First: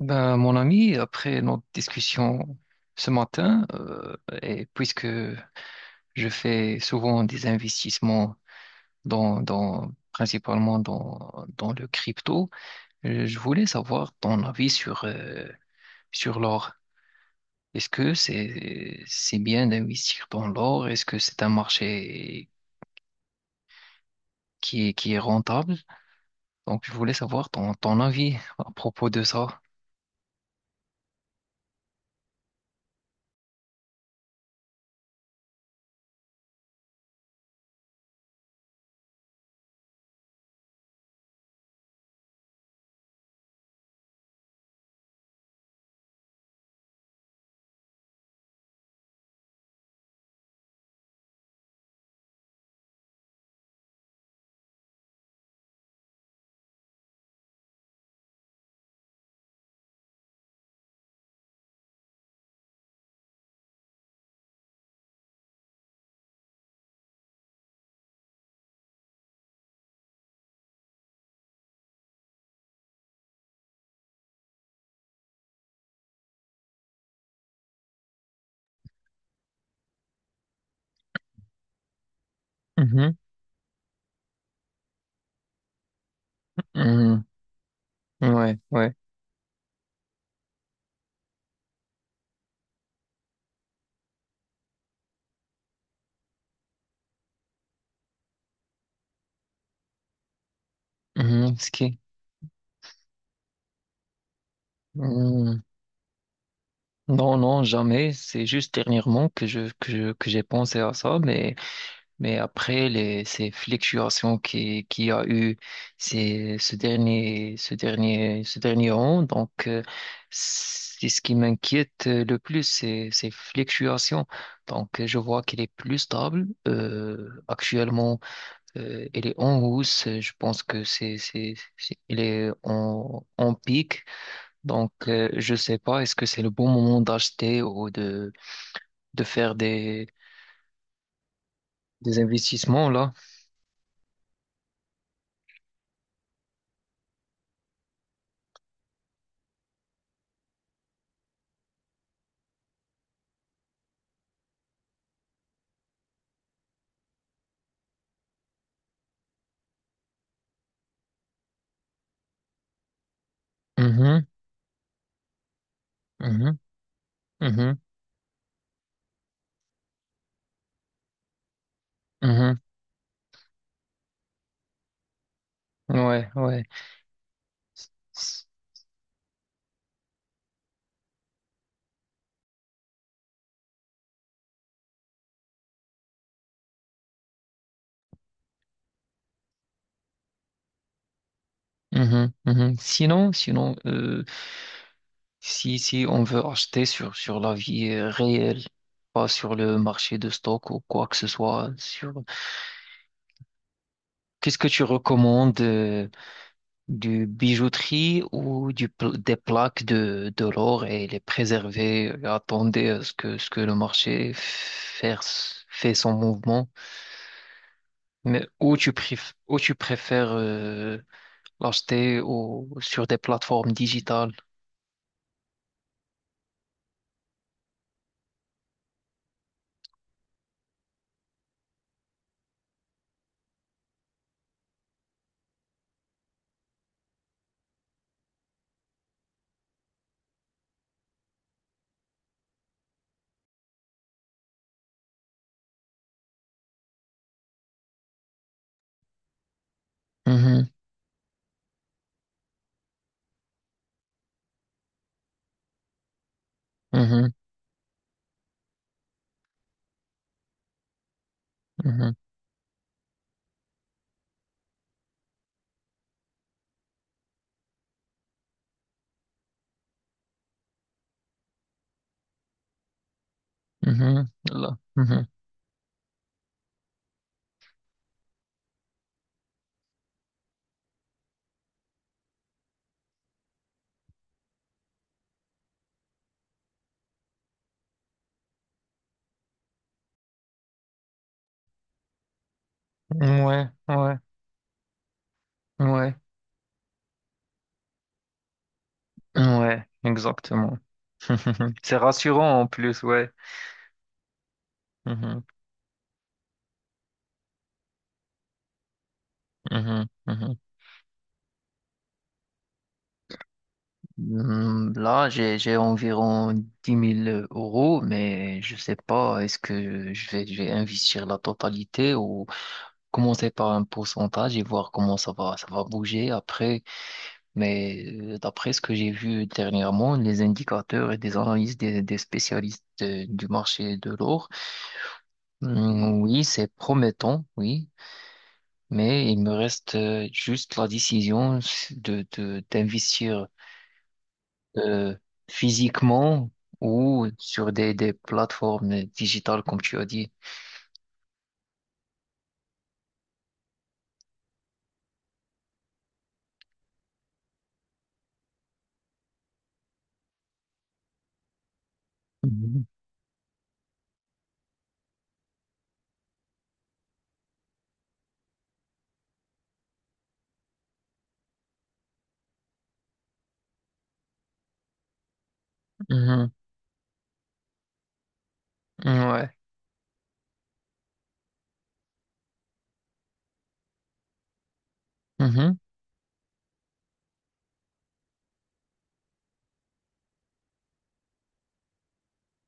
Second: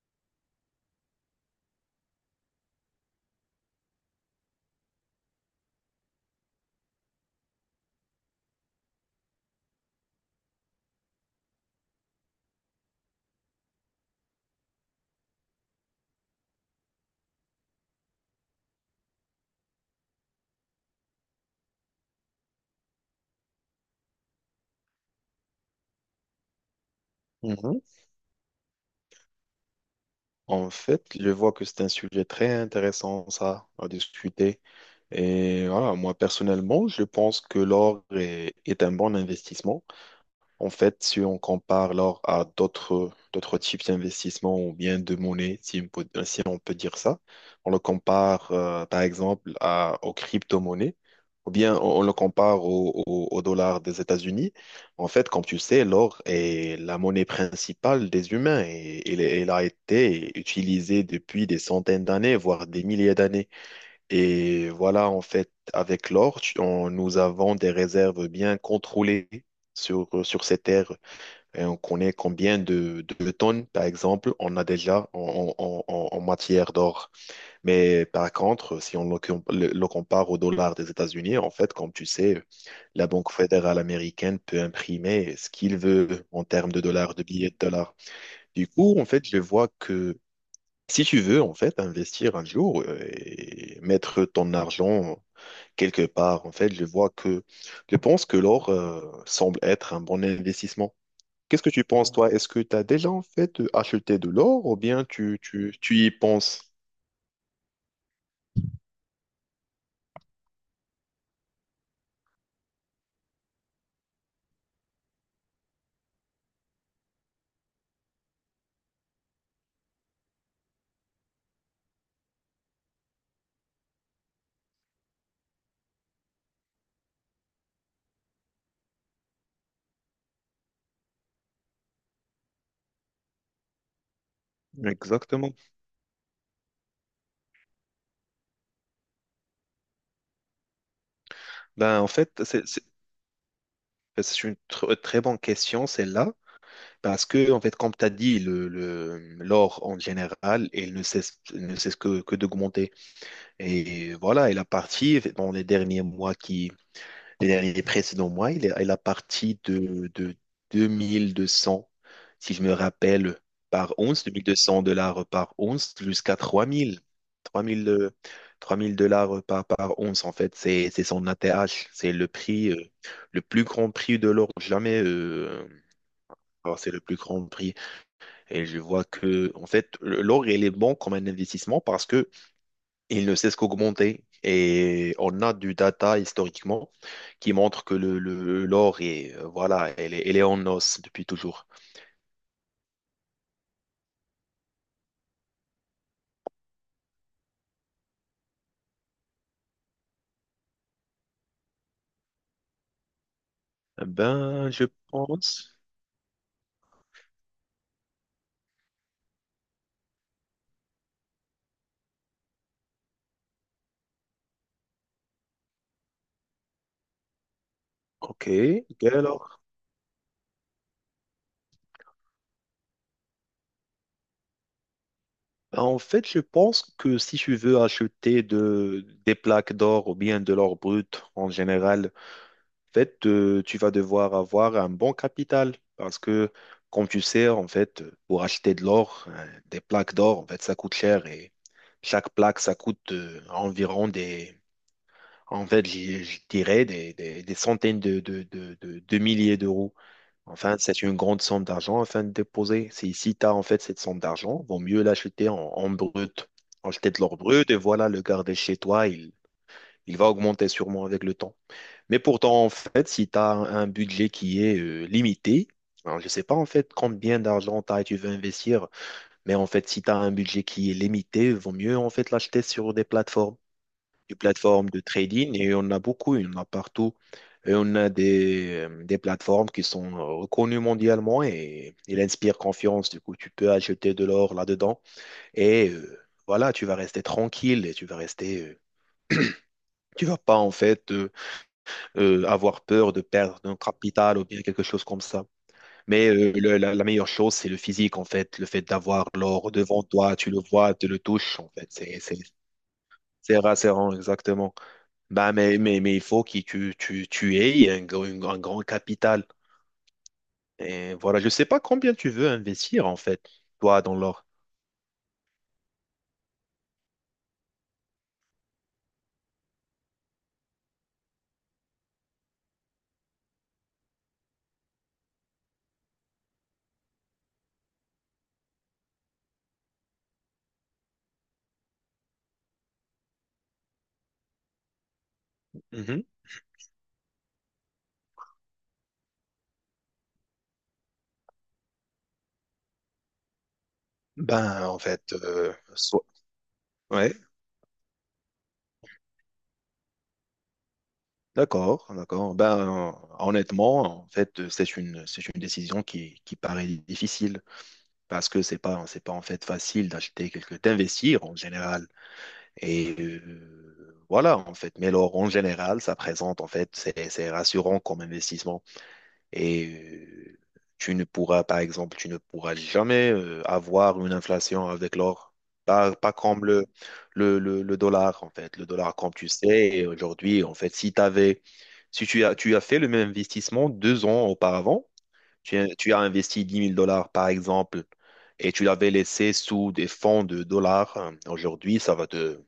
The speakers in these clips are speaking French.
Ben, mon ami, après notre discussion ce matin, et puisque je fais souvent des investissements principalement dans le crypto, je voulais savoir ton avis sur l'or. Est-ce que c'est bien d'investir dans l'or? Est-ce que c'est un marché qui est rentable? Donc, je voulais savoir ton, Mhm. ton avis à propos de ça. En fait, je vois que c'est un sujet très intéressant, ça, à discuter. Et voilà, moi, personnellement, je pense que l'or est un bon investissement. En fait, si on compare l'or à d'autres types d'investissements ou bien de monnaie, si on peut dire ça, on le compare par exemple aux crypto-monnaies ou bien on le compare au dollar des États-Unis. En fait, comme tu sais, l'or est la monnaie principale des humains et elle a été utilisée depuis des centaines d'années, voire des milliers d'années. Et voilà, en fait, avec l'or, nous avons des réserves bien contrôlées sur ces terres. Et on connaît combien de tonnes, par exemple, on a déjà en matière d'or. Mais par contre, si on le compare au dollar des États-Unis, en fait, comme tu sais, la Mhm. Banque fédérale américaine peut imprimer ce qu'il veut en termes de dollars, de Mhm. billets de dollars. Ouais, Du ouais. coup, en fait, je vois que si tu veux, en fait, investir un jour et mettre ton argent quelque part. En fait, je pense que l'or semble être un bon investissement. Mhm, Qu'est-ce ce que tu qui- penses, toi? Est-ce que tu as déjà en fait acheté de l'or ou bien tu, mhm. tu, tu y penses? Non, non, jamais. C'est juste dernièrement que que j'ai pensé à ça, mais après ces fluctuations qui a eu ces, ce dernier an, donc, c'est ce qui m'inquiète le plus, c'est ces fluctuations. Donc, je vois qu'elle est plus stable. Actuellement, elle est en hausse. Je pense que elle est en pic. Donc, Exactement. je sais pas, est-ce que c'est le bon moment d'acheter ou de faire Ben, en des fait, c'est c'est- investissements là? c'est une très bonne question, celle-là, parce que, en fait, comme tu as dit, l'or en général, il ne cesse que d'augmenter. Et voilà. il a parti dans les derniers mois qui Les derniers précédents mois, il a parti de 2 200, si je me rappelle, par once, Mhm, 2 200 $ par once, jusqu'à mhm, 3 000. mhm, 3 000, 3 000 $ par once, en fait, c'est son ATH. C'est le mhm. prix, le plus grand prix de l'or jamais. Ouais, ouais. Alors, c'est le plus grand prix. S- Et je vois que, en fait, l'or, il est bon comme un investissement parce que il ne cesse qu'augmenter. Et on a du data historiquement qui montre que l'or est, voilà, elle est en os depuis toujours. Mhm. Sinon, sinon, si, si on veut acheter sur la vie réelle, pas sur le marché de stock ou quoi que ce soit, sur, Eh qu'est-ce que ben, tu je recommandes? pense. Du bijouterie ou des plaques de l'or et les préserver, attendez à ce que le marché fait son mouvement. Mais Ok, quel où or? tu préfères l'acheter sur des plateformes digitales? Ben, en fait, je pense que si tu veux acheter des plaques d'or ou bien de l'or brut en général, en fait, tu vas devoir avoir un bon capital parce que, comme tu sais, en fait, pour acheter de l'or, des plaques d'or, en fait, ça coûte cher et chaque plaque, ça coûte environ des En fait, je dirais des centaines de milliers d'euros. Mhm, Enfin, c'est une grande somme d'argent afin de déposer. Si tu as en fait cette somme d'argent, vaut mieux l'acheter en brut. Acheter de mhm, l'or brut et voilà, le garder chez toi, il va augmenter sûrement avec le temps. mhm, Mais pourtant, en fait, si tu as un budget qui est limité, alors je ne sais pas en fait combien d'argent tu as et tu veux investir, mais en fait, si tu as un budget qui est limité, vaut mieux en fait l'acheter sur des plateformes mhm, des là, plateformes de mhm. trading et on a beaucoup, il y en a partout. Et on a des plateformes qui sont reconnues mondialement et il inspire confiance. Du coup, tu peux acheter de l'or là-dedans et voilà, tu vas rester tranquille et tu vas rester. Tu vas pas en fait avoir peur de perdre Ouais, un ouais, capital ou bien quelque chose comme ça. ouais, Mais la meilleure chose, c'est le physique en fait, le fait d'avoir l'or ouais, devant toi, tu le exactement. vois, tu le touches en fait. C'est C'est c'est rassurant en plus, ouais. c'est rassurant exactement. Mhm, Bah, mais il faut que tu aies un grand capital. mhm, mhm. Et voilà, je ne sais pas combien tu veux investir en fait, toi, dans l'or. Là, j'ai environ 10 000 euros, mais je sais pas, est-ce que je vais investir la totalité ou commencer par un pourcentage et voir comment ça va bouger après. Mais d'après ce que j'ai vu dernièrement, les indicateurs et des analyses des spécialistes du marché de l'or, hmm, Mhm. oui, c'est promettant, oui, mais il me reste juste la décision d'investir. Ben, en euh, fait, physiquement ou ouais, sur des plateformes digitales, comme tu as dit. d'accord, d'accord. Ben, honnêtement, en fait, c'est une décision qui paraît difficile. Parce que c'est pas en fait facile d'acheter d'investir en général. Et voilà, en fait. Mais l'or en général, ça présente, en fait, c'est rassurant comme investissement. Et tu ne pourras, par exemple, tu ne pourras jamais avoir une inflation avec l'or. Pas Mhm. comme le dollar, en fait. Le dollar, Mhm. comme tu Ouais. sais, aujourd'hui, en fait, si t'avais, si tu as, tu as fait le même investissement 2 ans auparavant, tu, Mhm. as tu as investi dix mille dollars, par exemple, et tu l'avais laissé sous des fonds de dollars. Hein, aujourd'hui, ça va te...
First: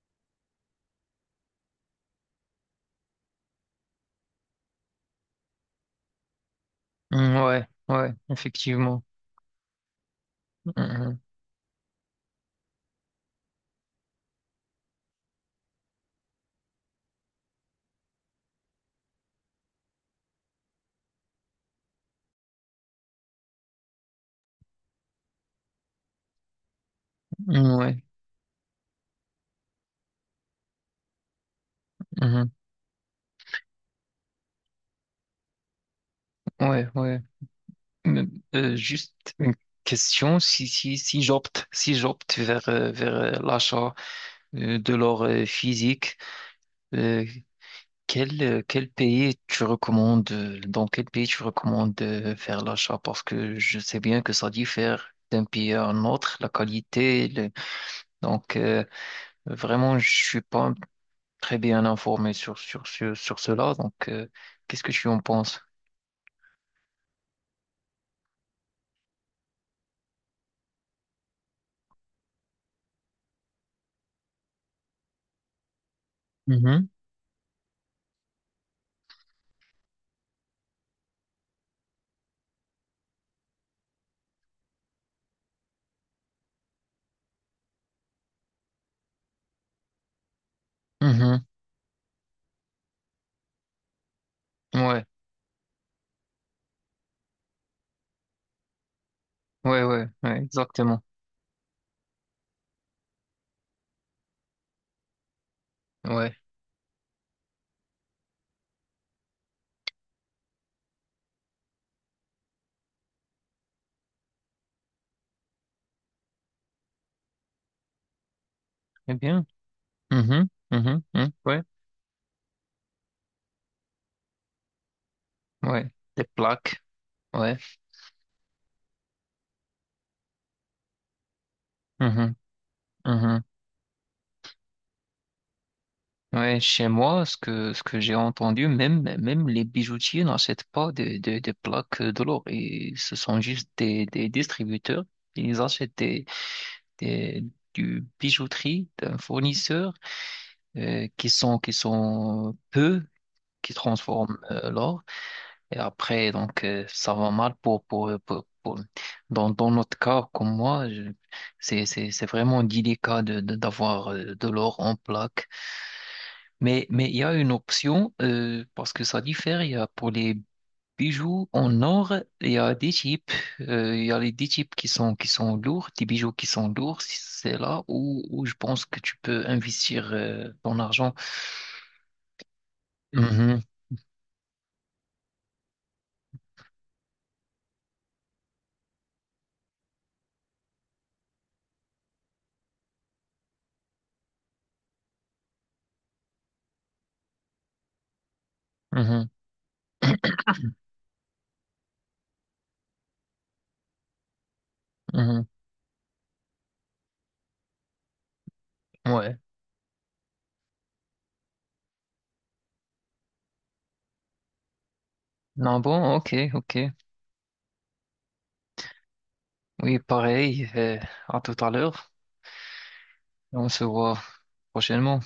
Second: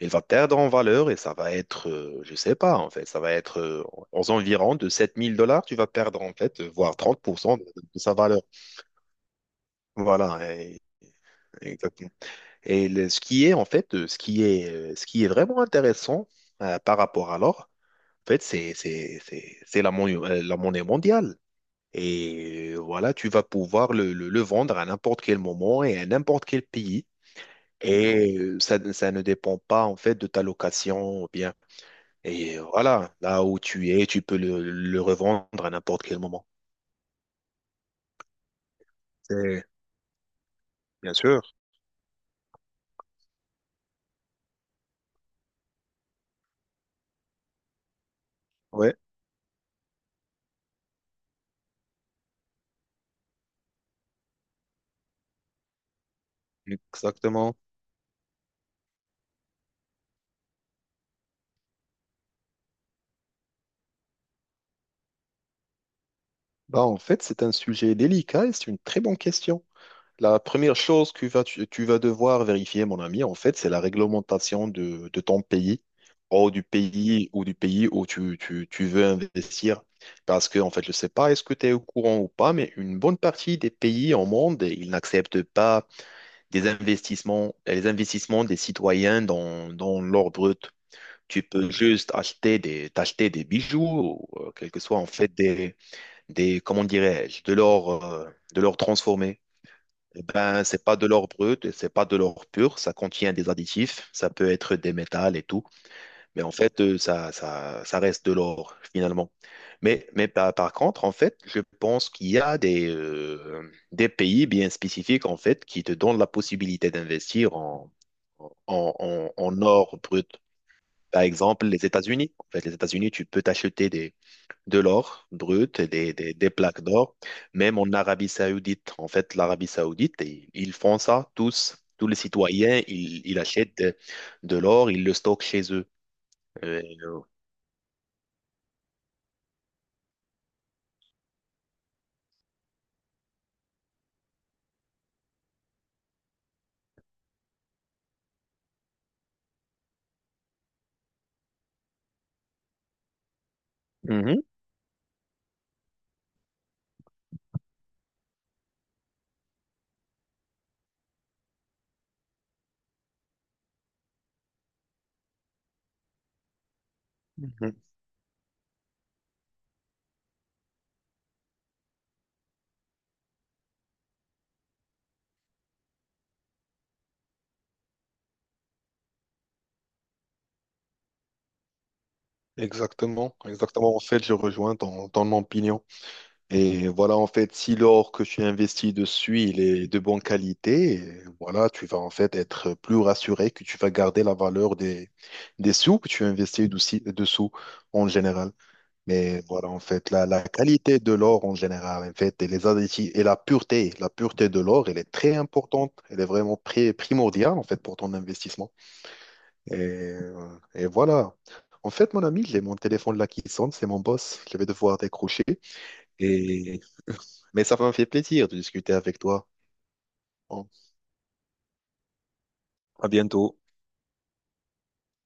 Il va perdre en valeur et ça va être, je sais pas, en fait, ça va être aux environs de sept mille dollars, tu vas perdre, en fait, voire Mm, 30% ouais. de Ouais. sa valeur. Effectivement. Voilà, Mhm. exactement. Et ce qui est vraiment intéressant par rapport à l'or, en fait, c'est la monnaie mondiale. Et voilà, tu vas pouvoir le vendre à n'importe quel moment et à n'importe quel pays. Mm, ouais. Et ça ne dépend pas en fait de ta location ou bien. Mhm. Et voilà, là où tu es, tu peux le revendre à n'importe quel moment. Ouais. Ouais. Mais, juste une C'est question. Si, si, bien si sûr. j'opte, si j'opte vers l'achat de l'or physique, euh, quel, Ouais, dans quel pays tu recommandes faire l'achat? Parce que je sais bien que ça diffère d'un pays à un autre, la qualité. Exactement. Donc, vraiment, je suis pas très bien informé sur cela. Donc, qu'est-ce que tu en penses? Bah, en fait, c'est un sujet délicat et c'est une très bonne question. La première chose que tu vas devoir vérifier, mon ami, en fait, c'est la réglementation de ton pays ou du Mhm, pays ou du pays où tu veux investir. Parce que, en fait, je ne sais pas, est-ce que tu es au courant ou pas, mais une bonne partie des pays au monde, ils n'acceptent pas les investissements des citoyens dans l'or brut. Tu mhm. peux juste acheter t'acheter des bijoux, ou, quel que soit, Ouais, en fait, comment dirais-je, de l'or transformé. ouais, ouais, Eh ouais, ben, c'est pas exactement. de l'or brut, et c'est pas de l'or pur, ça contient des additifs, ça peut être des métals et tout, Ouais, mais en fait, ça reste de l'or finalement. Mais par contre, en fait, je pense qu'il y a des pays bien spécifiques en fait qui te donnent la possibilité d'investir en, en, eh en, bien. en or brut. Mhm, mhm, Par mhm, ouais, exemple, les États-Unis. En fait, les États-Unis, tu peux t'acheter de l'or brut et ouais. des, Des des- des plaques plaques. d'or, Ouais. même en Arabie Saoudite. En fait, l'Arabie Saoudite, ils font ça tous. Tous les Mhm, citoyens, ils mhm. achètent de l'or, ils le stockent chez eux. Ouais, Euh, chez moi, ce que j'ai entendu, même, même les bijoutiers n'achètent pas des, des plaques de l'or. Et ce sont juste des distributeurs. Ils achètent des, du bijouterie d'un fournisseur qui sont peu, qui transforment Mhm, l'or. Et après, donc, ça va mal dans, dans notre cas, comme moi, c'est vraiment délicat de, d'avoir de l'or en plaque. Mais il y a une mhm. option, parce que ça diffère. Il y a pour les bijoux en or, il y a des types. Il y a les des types qui sont lourds, des bijoux qui sont lourds. Si C'est là où je pense que tu peux investir ton argent. Exactement, Mhm, exactement. En fait, je rejoins ton opinion. Et voilà, en fait, si l'or que tu investis dessus, il est de bonne qualité, et voilà, tu vas en fait être plus rassuré que tu vas garder la valeur des sous que tu investis dessous en général. mhm, Mais voilà, en fait, la qualité de l'or en général, en fait, et les additifs, et la pureté de l'or, elle est très importante, elle est vraiment primordiale, en fait, pour ton investissement. mhm. Ouais. Et voilà. En fait, mon ami, j'ai mon téléphone là qui sonne, c'est mon boss, je vais devoir décrocher. Non, bon, ok, ok. Et... Mais ça m'a fait plaisir de discuter avec toi. Oui, Bon, pareil. À tout à l'heure. à bientôt. On se voit prochainement.